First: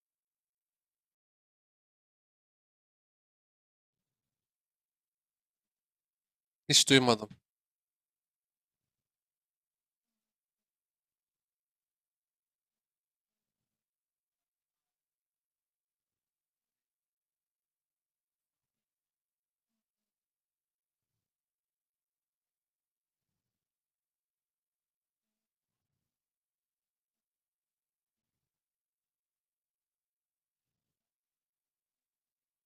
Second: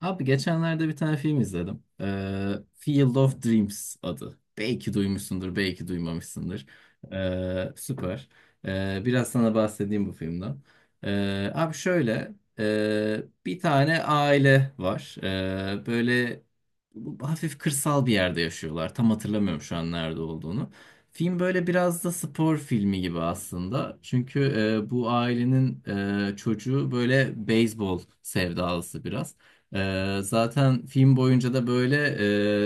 Abi geçenlerde bir tane film izledim. Field of Dreams adı. Belki duymuşsundur, belki duymamışsındır. Hiç duymadım. Süper. Biraz sana bahsedeyim bu filmden. Abi şöyle, bir tane aile var. Böyle hafif kırsal bir yerde yaşıyorlar. Tam hatırlamıyorum şu an nerede olduğunu. Film böyle biraz da spor filmi gibi aslında. Çünkü bu ailenin çocuğu böyle beyzbol sevdalısı biraz. Zaten film boyunca da böyle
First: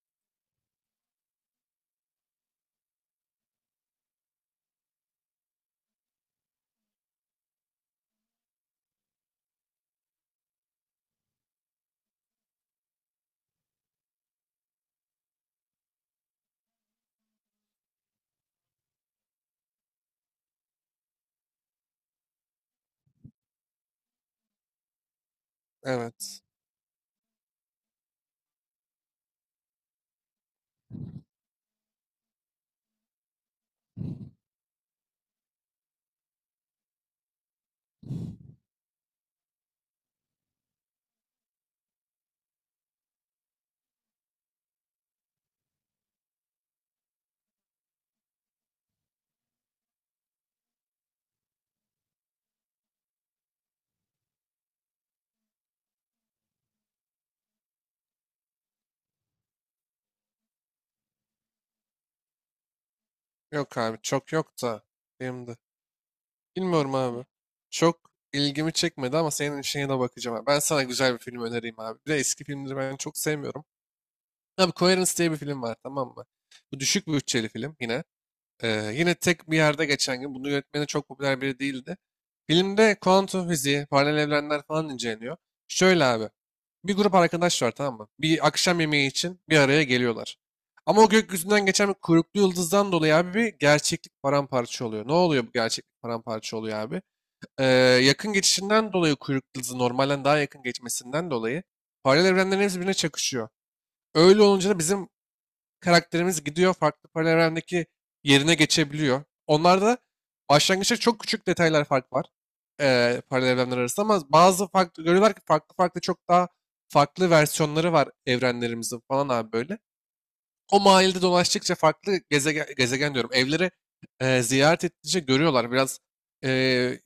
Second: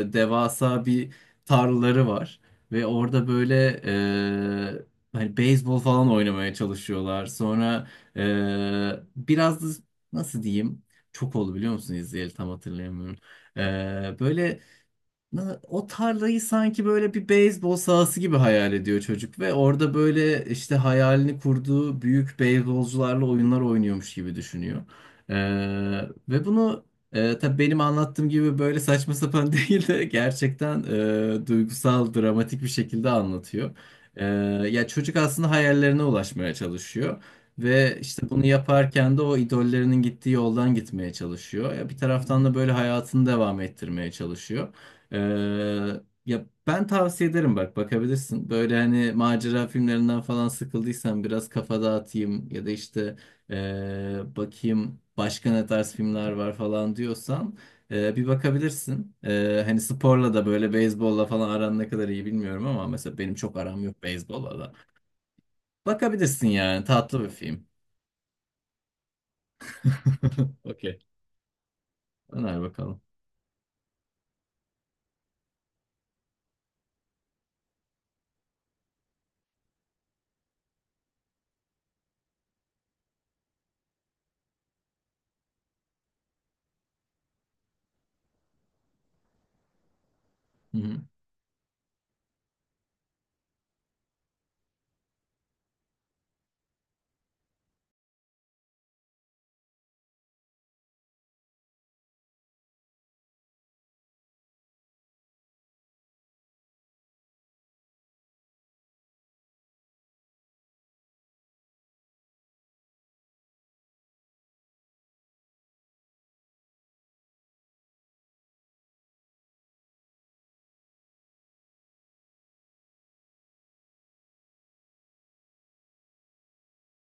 e, devasa bir tarlaları var ve orada böyle hani beyzbol falan oynamaya çalışıyorlar. Sonra e, biraz da nasıl diyeyim? Çok oldu biliyor musun izleyeli tam hatırlayamıyorum. Ee, böyle O tarlayı sanki böyle bir beyzbol sahası gibi hayal ediyor çocuk ve orada böyle işte hayalini kurduğu büyük beyzbolcularla oyunlar oynuyormuş gibi düşünüyor. Ee, Evet. Ve bunu tabii benim anlattığım gibi böyle saçma sapan değil de gerçekten duygusal, dramatik bir şekilde anlatıyor. Ee, Ya çocuk aslında hayallerine ulaşmaya çalışıyor. Ve işte bunu yaparken de o idollerinin gittiği yoldan gitmeye çalışıyor. Ya bir taraftan da böyle hayatını devam ettirmeye çalışıyor. Ee, Ya ben tavsiye ederim bak bakabilirsin. Böyle hani macera filmlerinden falan sıkıldıysan biraz kafa dağıtayım ya da işte bakayım başka ne tarz filmler var falan diyorsan bir bakabilirsin. Hani sporla da böyle beyzbolla falan aran ne kadar iyi bilmiyorum ama mesela benim çok Yok aram abi yok çok yok beyzbolla da. da benim de. Bakabilirsin yani Bilmiyorum tatlı abi. bir film. Çok ilgimi çekmedi ama senin işine de bakacağım abi. Ben sana Okey. güzel bir film önereyim abi. Bir de eski Öner filmleri ben bakalım. çok sevmiyorum. Abi Coherence diye bir film var tamam mı? Bu düşük bütçeli film yine. Yine tek bir yerde geçen gün, bunu yönetmeni çok popüler biri değildi. Filmde kuantum fiziği, paralel evrenler falan inceleniyor. Şöyle abi, bir grup arkadaş var tamam mı? Bir akşam yemeği için bir araya geliyorlar. Hı Ama hı. o gökyüzünden geçen bir kuyruklu yıldızdan dolayı abi bir gerçeklik paramparça oluyor. Ne oluyor bu gerçeklik paramparça oluyor abi? Ee, Yakın geçişinden dolayı kuyruklu yıldızın normalden daha yakın geçmesinden dolayı paralel evrenlerin hepsi birbirine çakışıyor. Öyle olunca da bizim karakterimiz gidiyor farklı paralel evrendeki yerine geçebiliyor. Onlarda başlangıçta çok küçük detaylar fark var paralel evrenler arasında ama bazı farklı görüyorlar ki farklı farklı çok daha farklı versiyonları var evrenlerimizin falan abi böyle. O mahallede dolaştıkça farklı gezegen, gezegen diyorum evleri ziyaret ettikçe görüyorlar. Biraz eee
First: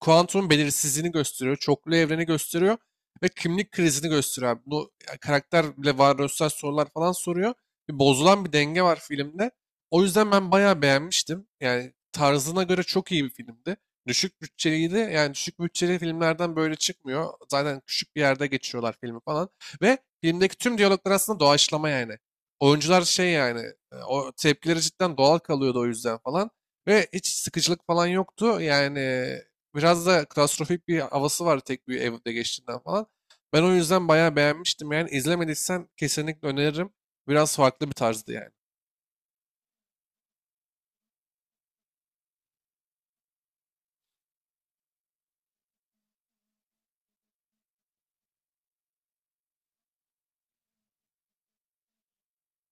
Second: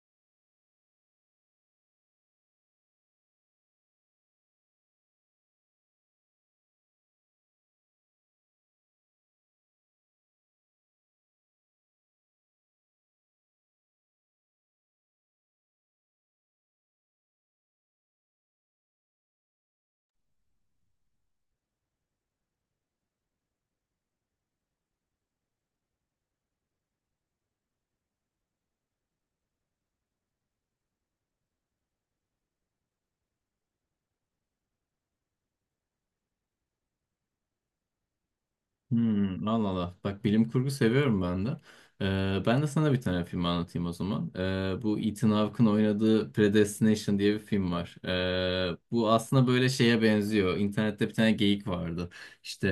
kuantum belirsizliğini gösteriyor, çoklu evreni gösteriyor ve kimlik krizini gösteriyor abi. Bunu ya, karakter bile varoluşsal sorular falan soruyor. Bir bozulan bir denge var filmde. O yüzden ben bayağı beğenmiştim. Yani tarzına göre çok iyi bir filmdi. Düşük bütçeliydi. Yani düşük bütçeli filmlerden böyle çıkmıyor. Zaten küçük bir yerde geçiyorlar filmi falan. Ve filmdeki tüm diyaloglar aslında doğaçlama yani. Oyuncular şey yani o tepkileri cidden doğal kalıyordu o yüzden falan. Ve hiç sıkıcılık falan yoktu. Yani biraz da klostrofobik bir havası var tek bir evde geçtiğinden falan. Ben o yüzden bayağı beğenmiştim yani. İzlemediysen kesinlikle öneririm. Biraz farklı bir tarzdı yani. Hmm, Allah Allah. Bak bilim kurgu seviyorum ben de. Ben de sana bir tane film anlatayım o zaman. Bu Ethan Hawke'ın oynadığı Predestination diye bir film var. Bu aslında böyle şeye benziyor. İnternette bir tane geyik vardı. İşte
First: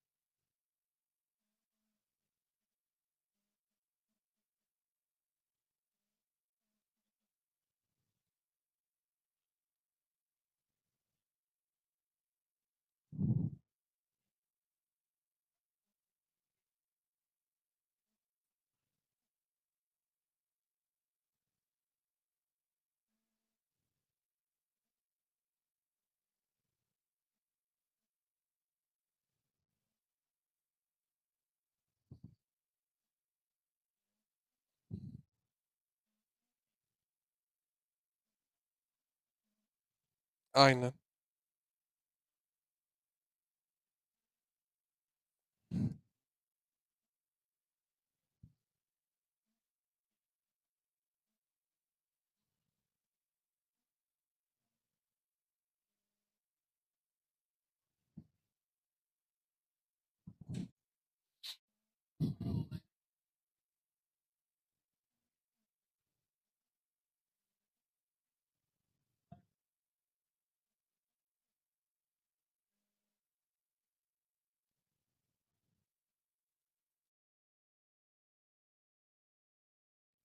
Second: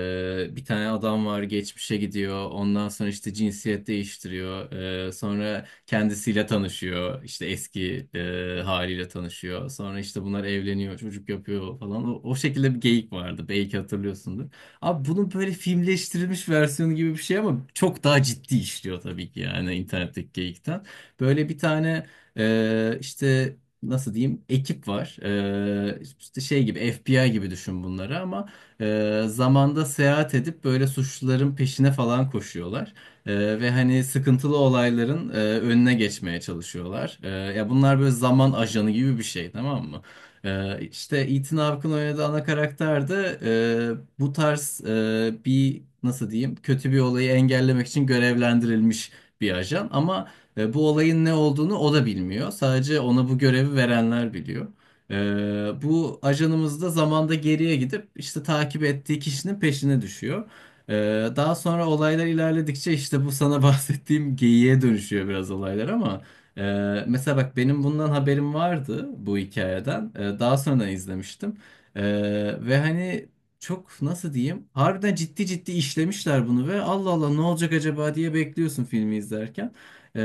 bir tane adam var geçmişe gidiyor. Ondan sonra işte cinsiyet değiştiriyor. Sonra kendisiyle tanışıyor. İşte eski haliyle tanışıyor. Sonra işte bunlar evleniyor, çocuk yapıyor falan. O şekilde bir geyik vardı. Belki hatırlıyorsundur. Abi bunun böyle filmleştirilmiş versiyonu gibi bir şey ama çok daha ciddi işliyor tabii ki yani internetteki geyikten. Böyle bir tane e, işte nasıl diyeyim ekip var. İşte şey gibi FBI gibi düşün bunları ama zamanda seyahat edip böyle suçluların peşine falan koşuyorlar. Ve hani sıkıntılı olayların önüne geçmeye çalışıyorlar. Ya bunlar böyle zaman ajanı gibi bir şey tamam mı? Aynen. İşte Ethan Hawke'ın oynadığı ana karakter de bu tarz bir nasıl diyeyim kötü bir olayı engellemek için görevlendirilmiş bir ajan ama bu olayın ne olduğunu o da bilmiyor. Sadece ona bu görevi verenler biliyor. Bu ajanımız da zamanda geriye gidip işte takip ettiği kişinin peşine düşüyor. Ee, Daha sonra olaylar ilerledikçe işte bu sana bahsettiğim geyiğe dönüşüyor biraz olaylar ama. Mesela bak benim bundan haberim vardı bu hikayeden. Daha sonra izlemiştim. Ee, Ve hani çok nasıl diyeyim? Harbiden ciddi ciddi işlemişler bunu ve Allah Allah ne olacak acaba diye bekliyorsun filmi izlerken. Ee,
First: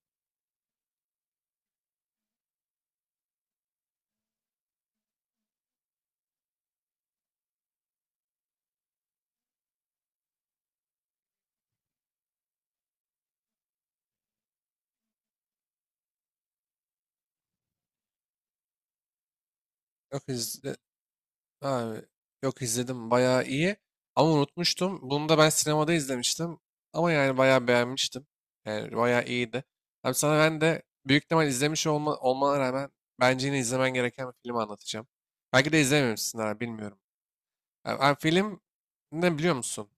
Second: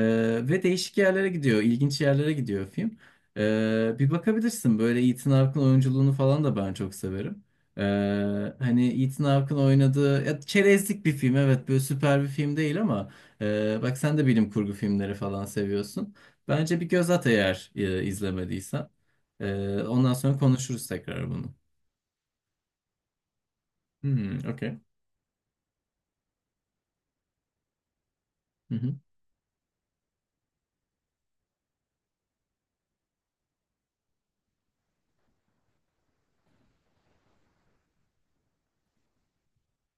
Ve değişik yerlere gidiyor, ilginç yerlere gidiyor film. Bir bakabilirsin böyle Ethan Hawke'ın oyunculuğunu falan da ben çok severim. Ee, Hani Ethan Hawke'ın oynadığı ya, çerezlik bir film evet böyle süper bir film değil ama bak sen de bilim kurgu filmleri falan seviyorsun. Bence bir göz at eğer izlemediysen. Ondan Yok sonra izle. konuşuruz tekrar bunu. Abi, yok izledim bayağı iyi ama Hmm, okey. unutmuştum. Bunu da ben sinemada izlemiştim ama yani bayağı beğenmiştim. Hı hı. Yani bayağı iyiydi. Abi sana ben de büyük ihtimal izlemiş olmana rağmen bence yine izlemen gereken bir film anlatacağım. Belki de izlememişsin abi bilmiyorum. Abi, abi film ne biliyor musun?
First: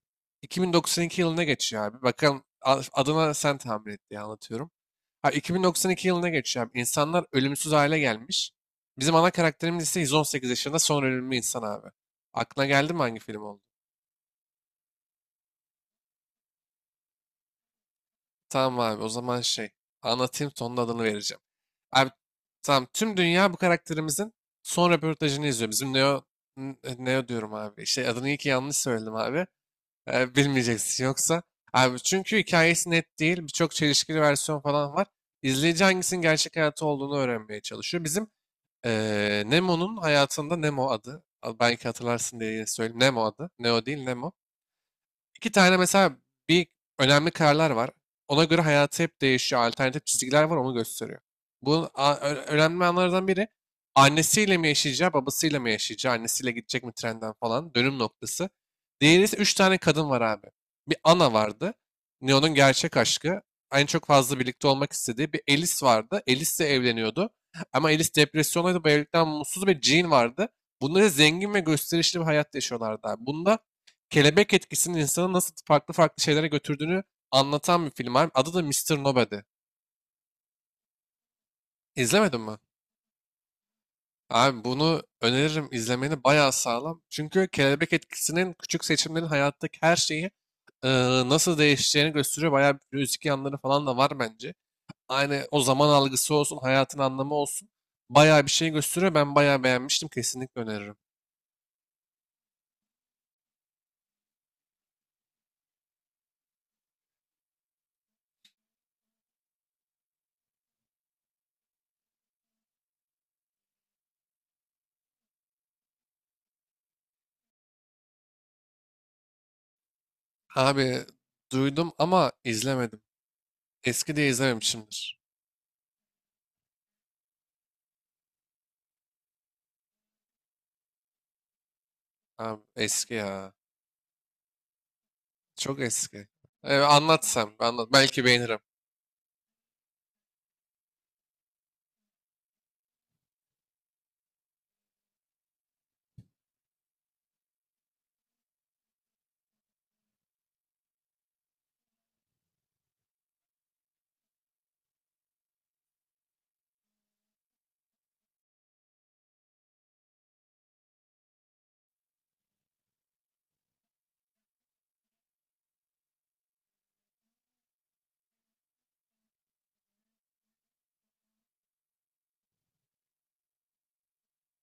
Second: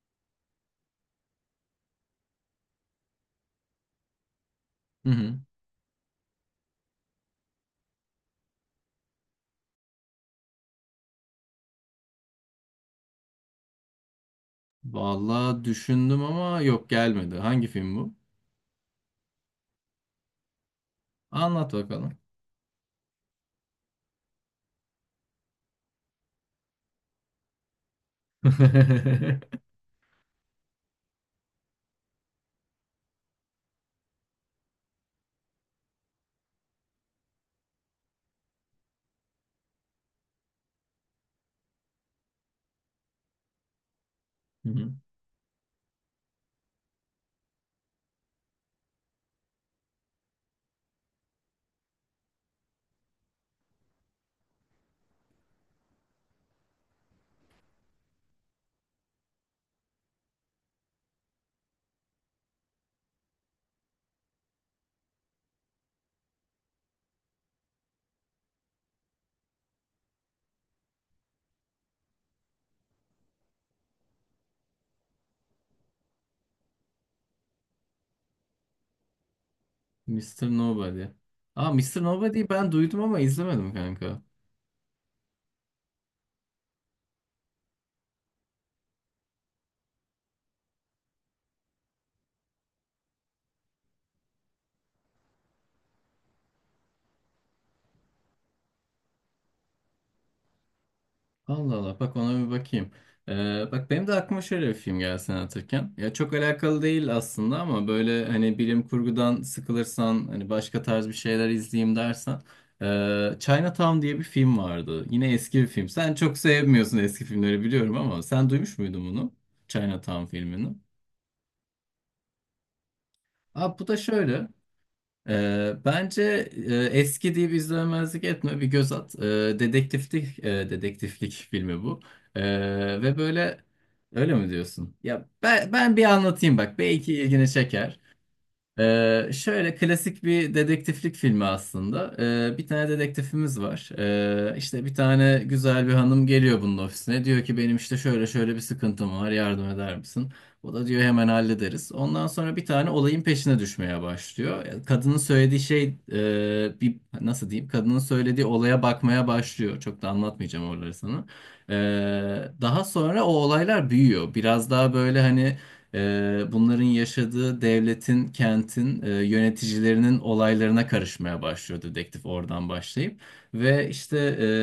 2092 yılına geçiyor abi. Bakalım adına sen tahmin et diye anlatıyorum. Hı Ha, hı. 2092 yılına geçiyor abi. İnsanlar ölümsüz hale gelmiş. Bizim ana karakterimiz ise 118 yaşında son ölümlü insan abi. Aklına geldi mi hangi film oldu? Vallahi düşündüm ama yok gelmedi. Hangi film bu? Tamam abi o zaman şey anlatayım sonun adını vereceğim. Anlat Abi bakalım. tamam tüm dünya bu karakterimizin son röportajını izliyor. Bizim Neo, Neo diyorum abi. Şey adını iyi ki yanlış söyledim Hı abi. Bilmeyeceksin yoksa. Abi çünkü hikayesi net değil. Birçok çelişkili versiyon falan var. İzleyici hangisinin gerçek hayatı olduğunu öğrenmeye çalışıyor. Bizim Nemo'nun hayatında Nemo adı. Belki hatırlarsın diye yine söyleyeyim. Nemo adı. Neo değil Nemo. hı. İki tane mesela bir önemli kararlar var. Ona göre hayatı hep değişiyor. Alternatif çizgiler var onu gösteriyor. Bu önemli anlardan biri annesiyle mi yaşayacağı, babasıyla mı yaşayacağı, annesiyle gidecek mi trenden falan dönüm noktası. Diğeri ise üç tane kadın var abi. Bir Ana vardı. Neo'nun gerçek aşkı. En çok fazla birlikte olmak istediği bir Alice vardı. Alice de evleniyordu. Ama Alice depresyondaydı. Bu evlilikten mutsuz bir Jean vardı. Bunlar zengin ve gösterişli bir hayat yaşıyorlardı abi. Bunda kelebek etkisinin insanı nasıl farklı farklı şeylere götürdüğünü anlatan bir film abi. Adı da Mister Nobody. Mr. Nobody. Aa, Mr. İzlemedin Nobody'yi mi? ben duydum ama izlemedim kanka. Abi bunu öneririm izlemeni bayağı sağlam. Çünkü kelebek etkisinin küçük seçimlerin hayattaki her şeyi e, nasıl değişeceğini gösteriyor. Bayağı bir müzik yanları falan da var bence. Aynı o zaman algısı olsun, hayatın anlamı olsun. Bayağı bir şey gösteriyor. Ben bayağı beğenmiştim. Kesinlikle öneririm. Allah Allah bak ona bir bakayım. Bak benim de aklıma şöyle bir film geldi sen anlatırken. Ya çok alakalı değil aslında ama böyle hani bilim kurgudan sıkılırsan hani başka tarz bir şeyler izleyeyim dersen. Chinatown diye bir film vardı. Yine eski bir film. Sen çok sevmiyorsun eski filmleri biliyorum ama sen duymuş muydun bunu? Chinatown filmini. Abi duydum ama izlemedim. Abi bu da Eski diye şöyle. izlememişimdir. Bence eski diye bir izlemezlik etme bir göz at. Dedektiflik e, dedektiflik filmi bu. Abi eski Ve ya. böyle öyle mi diyorsun? Ya Çok ben bir eski. anlatayım bak belki Anlat ilgini sen. Anlat. çeker. Belki beğenirim. Şöyle klasik bir dedektiflik filmi aslında. Bir tane dedektifimiz var. İşte bir tane güzel bir hanım geliyor bunun ofisine. Diyor ki benim işte şöyle şöyle bir sıkıntım var yardım eder misin? O da diyor hemen hallederiz. Ondan sonra bir tane olayın peşine düşmeye başlıyor. Yani Kadının söylediği şey bir nasıl diyeyim? Kadının söylediği olaya bakmaya başlıyor. Çok da anlatmayacağım oraları sana. Ee, Daha sonra o olaylar büyüyor. Biraz daha böyle hani bunların yaşadığı devletin, kentin, yöneticilerinin olaylarına karışmaya başlıyor dedektif oradan başlayıp. Ve işte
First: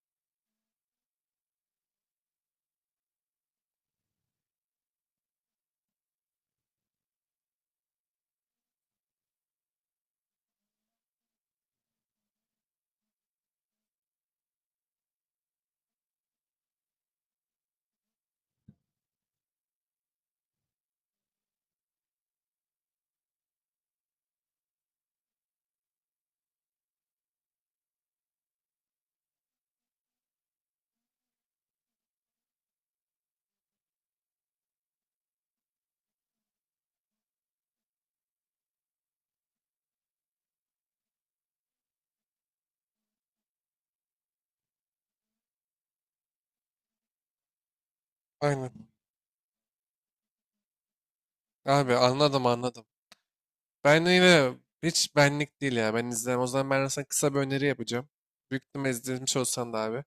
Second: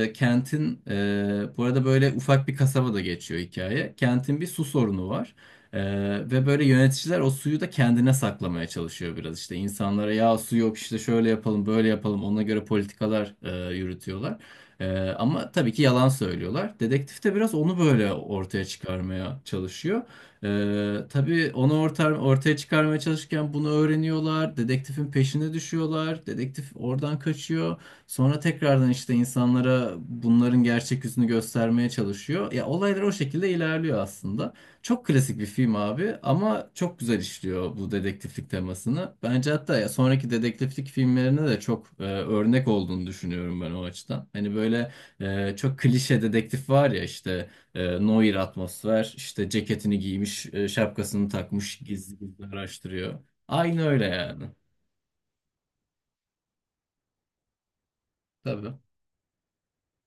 bu arada böyle ufak bir kasaba da geçiyor hikaye. Kentin bir su sorunu var. Ee, Ve böyle yöneticiler o suyu da kendine saklamaya çalışıyor biraz işte insanlara ya su yok işte şöyle yapalım böyle yapalım ona göre politikalar yürütüyorlar. Ee, Ama tabii ki yalan söylüyorlar. Dedektif de biraz onu böyle ortaya çıkarmaya çalışıyor. Tabii onu ortaya çıkarmaya çalışırken bunu öğreniyorlar. Dedektifin peşine düşüyorlar. Dedektif oradan kaçıyor. Sonra tekrardan işte insanlara bunların gerçek yüzünü göstermeye çalışıyor. Ya olaylar o şekilde ilerliyor aslında. Çok klasik bir film abi ama çok güzel işliyor bu dedektiflik temasını. Bence hatta ya sonraki dedektiflik filmlerine de çok örnek olduğunu düşünüyorum ben o açıdan. Hani böyle çok klişe dedektif var ya işte Noir Aynen. atmosfer. İşte ceketini giymiş, şapkasını takmış, Abi gizli gizli anladım anladım. araştırıyor. Aynı Ben öyle yani. yine hiç benlik değil ya. Ben izlemem. O zaman ben sana kısa bir öneri yapacağım. Büyük Tabii. ihtimalle izlemiş olsan da abi.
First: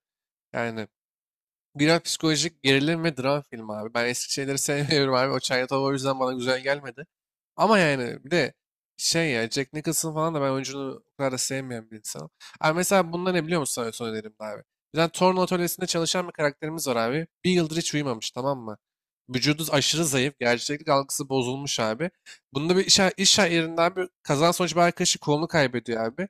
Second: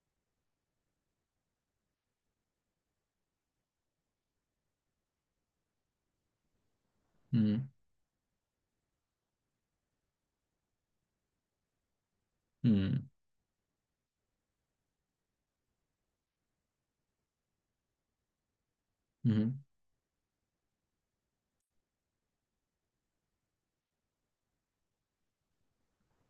Yani biraz psikolojik gerilim ve dram filmi abi. Ben eski şeyleri sevmiyorum abi. O Çayatova o yüzden bana güzel gelmedi. Hı Ama yani bir de şey ya Jack Nicholson falan da ben oyuncunu o kadar da sevmeyen bir insanım. Abi hı mesela bunlar ne biliyor musun? Sana son önerim de abi. Bizden torna atölyesinde çalışan bir karakterimiz var abi. Bir yıldır hiç uyumamış tamam mı? hı Vücudu aşırı zayıf. Gerçeklik algısı bozulmuş abi. Bunda bir iş yerinden bir kazan sonucu bir arkadaşı kolunu kaybediyor abi.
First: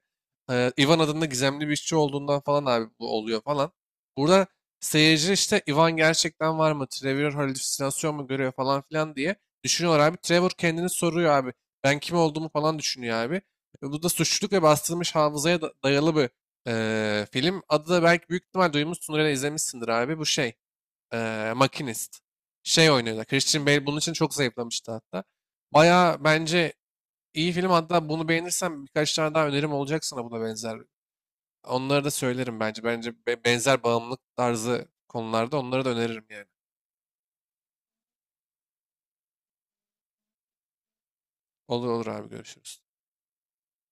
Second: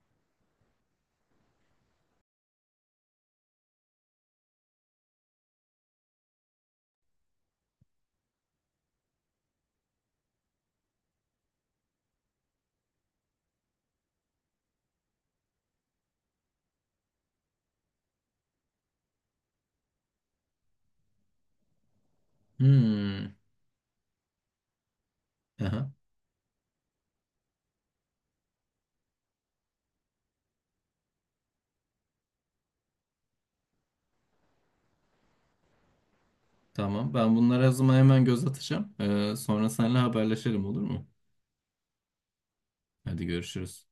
Ivan adında gizemli bir işçi olduğundan falan abi bu oluyor falan. Burada seyirci işte Ivan gerçekten var mı? Trevor halüsinasyon mu görüyor falan filan diye düşünüyorlar abi. Trevor kendini soruyor abi. Ben kim olduğumu falan düşünüyor abi. Bu da suçluluk ve bastırılmış hafızaya dayalı bir film. Adı da belki büyük ihtimal duymuşsundur ya da izlemişsindir abi. Bu şey, Makinist. Şey oynuyorlar. hı. Christian Bale bunun için çok zayıflamıştı hatta. Aha, Baya bence iyi film hatta bunu beğenirsen birkaç tane daha önerim olacak sana buna benzer onları da söylerim bence. Bence benzer bağımlılık tarzı konularda onları da öneririm yani. tamam. Ben bunlara o zaman hemen göz atacağım. Sonra seninle haberleşelim olur mu? Olur olur abi görüşürüz. Hadi görüşürüz.